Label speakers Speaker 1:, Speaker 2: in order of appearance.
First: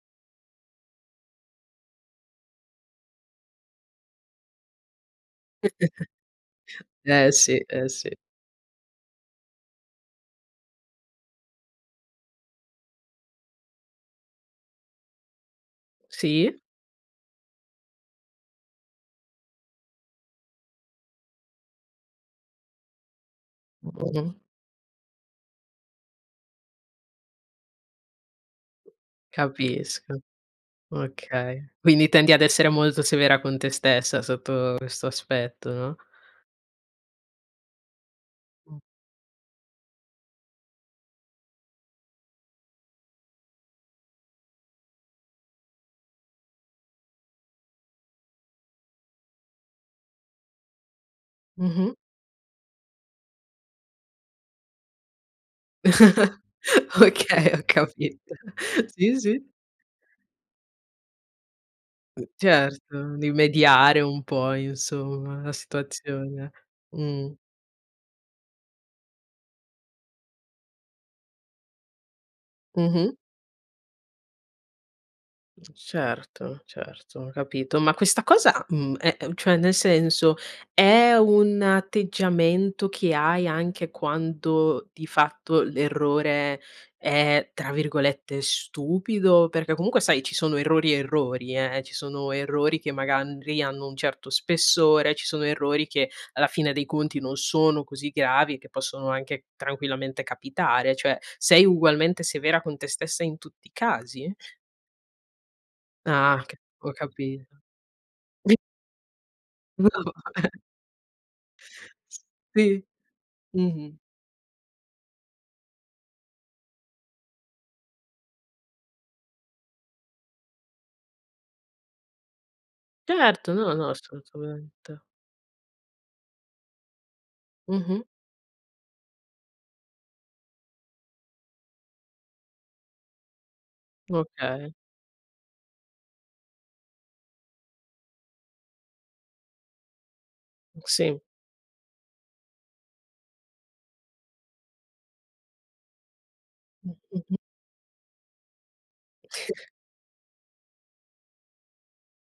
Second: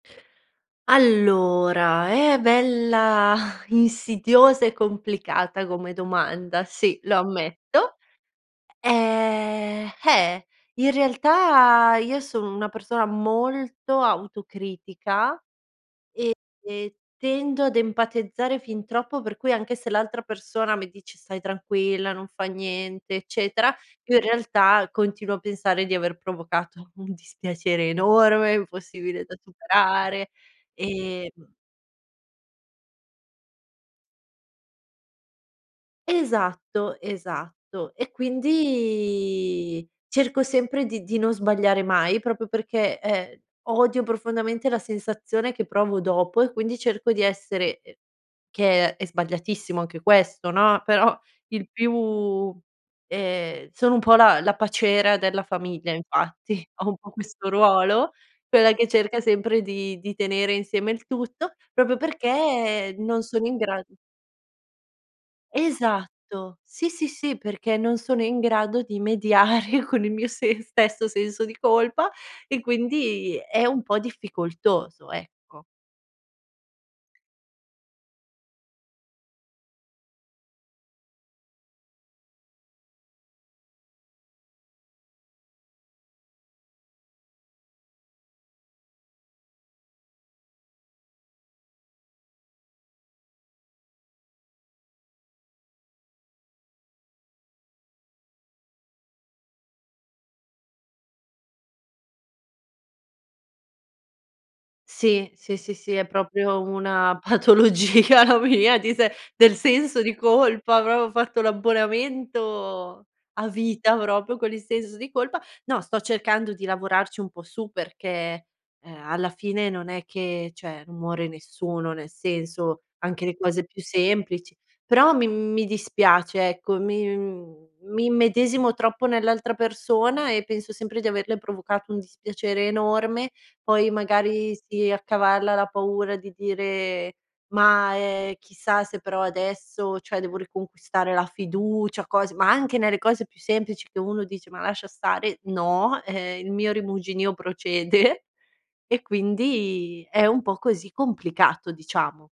Speaker 1: Allora, è bella insidiosa e complicata come domanda, sì, lo
Speaker 2: Eh sì, eh
Speaker 1: ammetto.
Speaker 2: sì.
Speaker 1: Ehm, eh, in realtà io sono una persona molto autocritica
Speaker 2: Sì.
Speaker 1: e e tendo ad empatizzare fin troppo, per cui anche se l'altra persona mi dice: “Stai tranquilla, non fa niente”, eccetera, io in
Speaker 2: Mh.
Speaker 1: realtà continuo a pensare di aver provocato un dispiacere enorme, impossibile da
Speaker 2: Capisco,
Speaker 1: superare, ehm
Speaker 2: okay. Quindi tendi ad essere molto severa con te stessa sotto questo aspetto, no?
Speaker 1: Esatto, esatto, e
Speaker 2: Mh.
Speaker 1: quindi cerco sempre di di non sbagliare mai proprio perché, ehm, odio profondamente la sensazione che provo dopo e quindi cerco di essere, ehm che è sbagliatissimo anche questo, no, però il
Speaker 2: Mh-mh.
Speaker 1: più ehm, sono un po' la la paciera della famiglia, infatti. Ho un po' questo
Speaker 2: Okay, ho
Speaker 1: ruolo,
Speaker 2: capito.
Speaker 1: quella che
Speaker 2: Sì,
Speaker 1: cerca
Speaker 2: sì.
Speaker 1: sempre di di tenere insieme il tutto, proprio
Speaker 2: Uhm,
Speaker 1: perché
Speaker 2: certo.
Speaker 1: non sono in gra
Speaker 2: Rimediare un po', insomma, la situazione,
Speaker 1: Esatto. Sì, sì,
Speaker 2: mh.
Speaker 1: sì, perché non sono in grado di mediare con il mio se stesso senso di colpa e
Speaker 2: Mh-mh.
Speaker 1: quindi è un po' difficoltoso, ecco.
Speaker 2: Certo, certo, capito. Ma questa cosa, mhmm, ehm, cioè nel senso, è un atteggiamento che hai anche quando di fatto l'errore è, tra virgolette, "stupido"? Perché comunque, sai, ci sono errori e errori, eh, ci sono errori che magari hanno un certo spessore, ci sono errori che alla fine dei conti non sono così gravi e che possono anche tranquillamente capitare, cioè sei ugualmente severa con te stessa in tutti i casi?
Speaker 1: Sì, sì, sì, sì, è
Speaker 2: Ah, c
Speaker 1: proprio
Speaker 2: ho
Speaker 1: una
Speaker 2: capito.
Speaker 1: patologia la mia, di se del
Speaker 2: No,
Speaker 1: senso di
Speaker 2: vabbè.
Speaker 1: colpa, proprio fatto
Speaker 2: Sì,
Speaker 1: l'abbonamento a vita
Speaker 2: mh-mh.
Speaker 1: proprio con il senso di colpa. No, sto cercando di lavorarci un po' su perché, eh, alla fine non è che, cioè,, non muore nessuno, nel senso anche le
Speaker 2: Certo,
Speaker 1: cose
Speaker 2: no,
Speaker 1: più
Speaker 2: no
Speaker 1: semplici,
Speaker 2: assolutamente.
Speaker 1: però mi mi dispiace, ecco, mi
Speaker 2: Mh-mh.
Speaker 1: mi immedesimo troppo nell'altra persona e penso sempre di averle provocato un dispiacere enorme. Poi magari
Speaker 2: Okay.
Speaker 1: si accavalla la paura di dire: “Ma, ehm, chissà se però adesso, cioè, devo riconquistare
Speaker 2: Sì.
Speaker 1: la fiducia”, cose ma anche nelle cose più semplici che uno dice: “Ma lascia stare”, no, ehm, il mio
Speaker 2: Mh-mh,
Speaker 1: rimuginio
Speaker 2: mh.
Speaker 1: procede e quindi è un po' così, complicato, diciamo.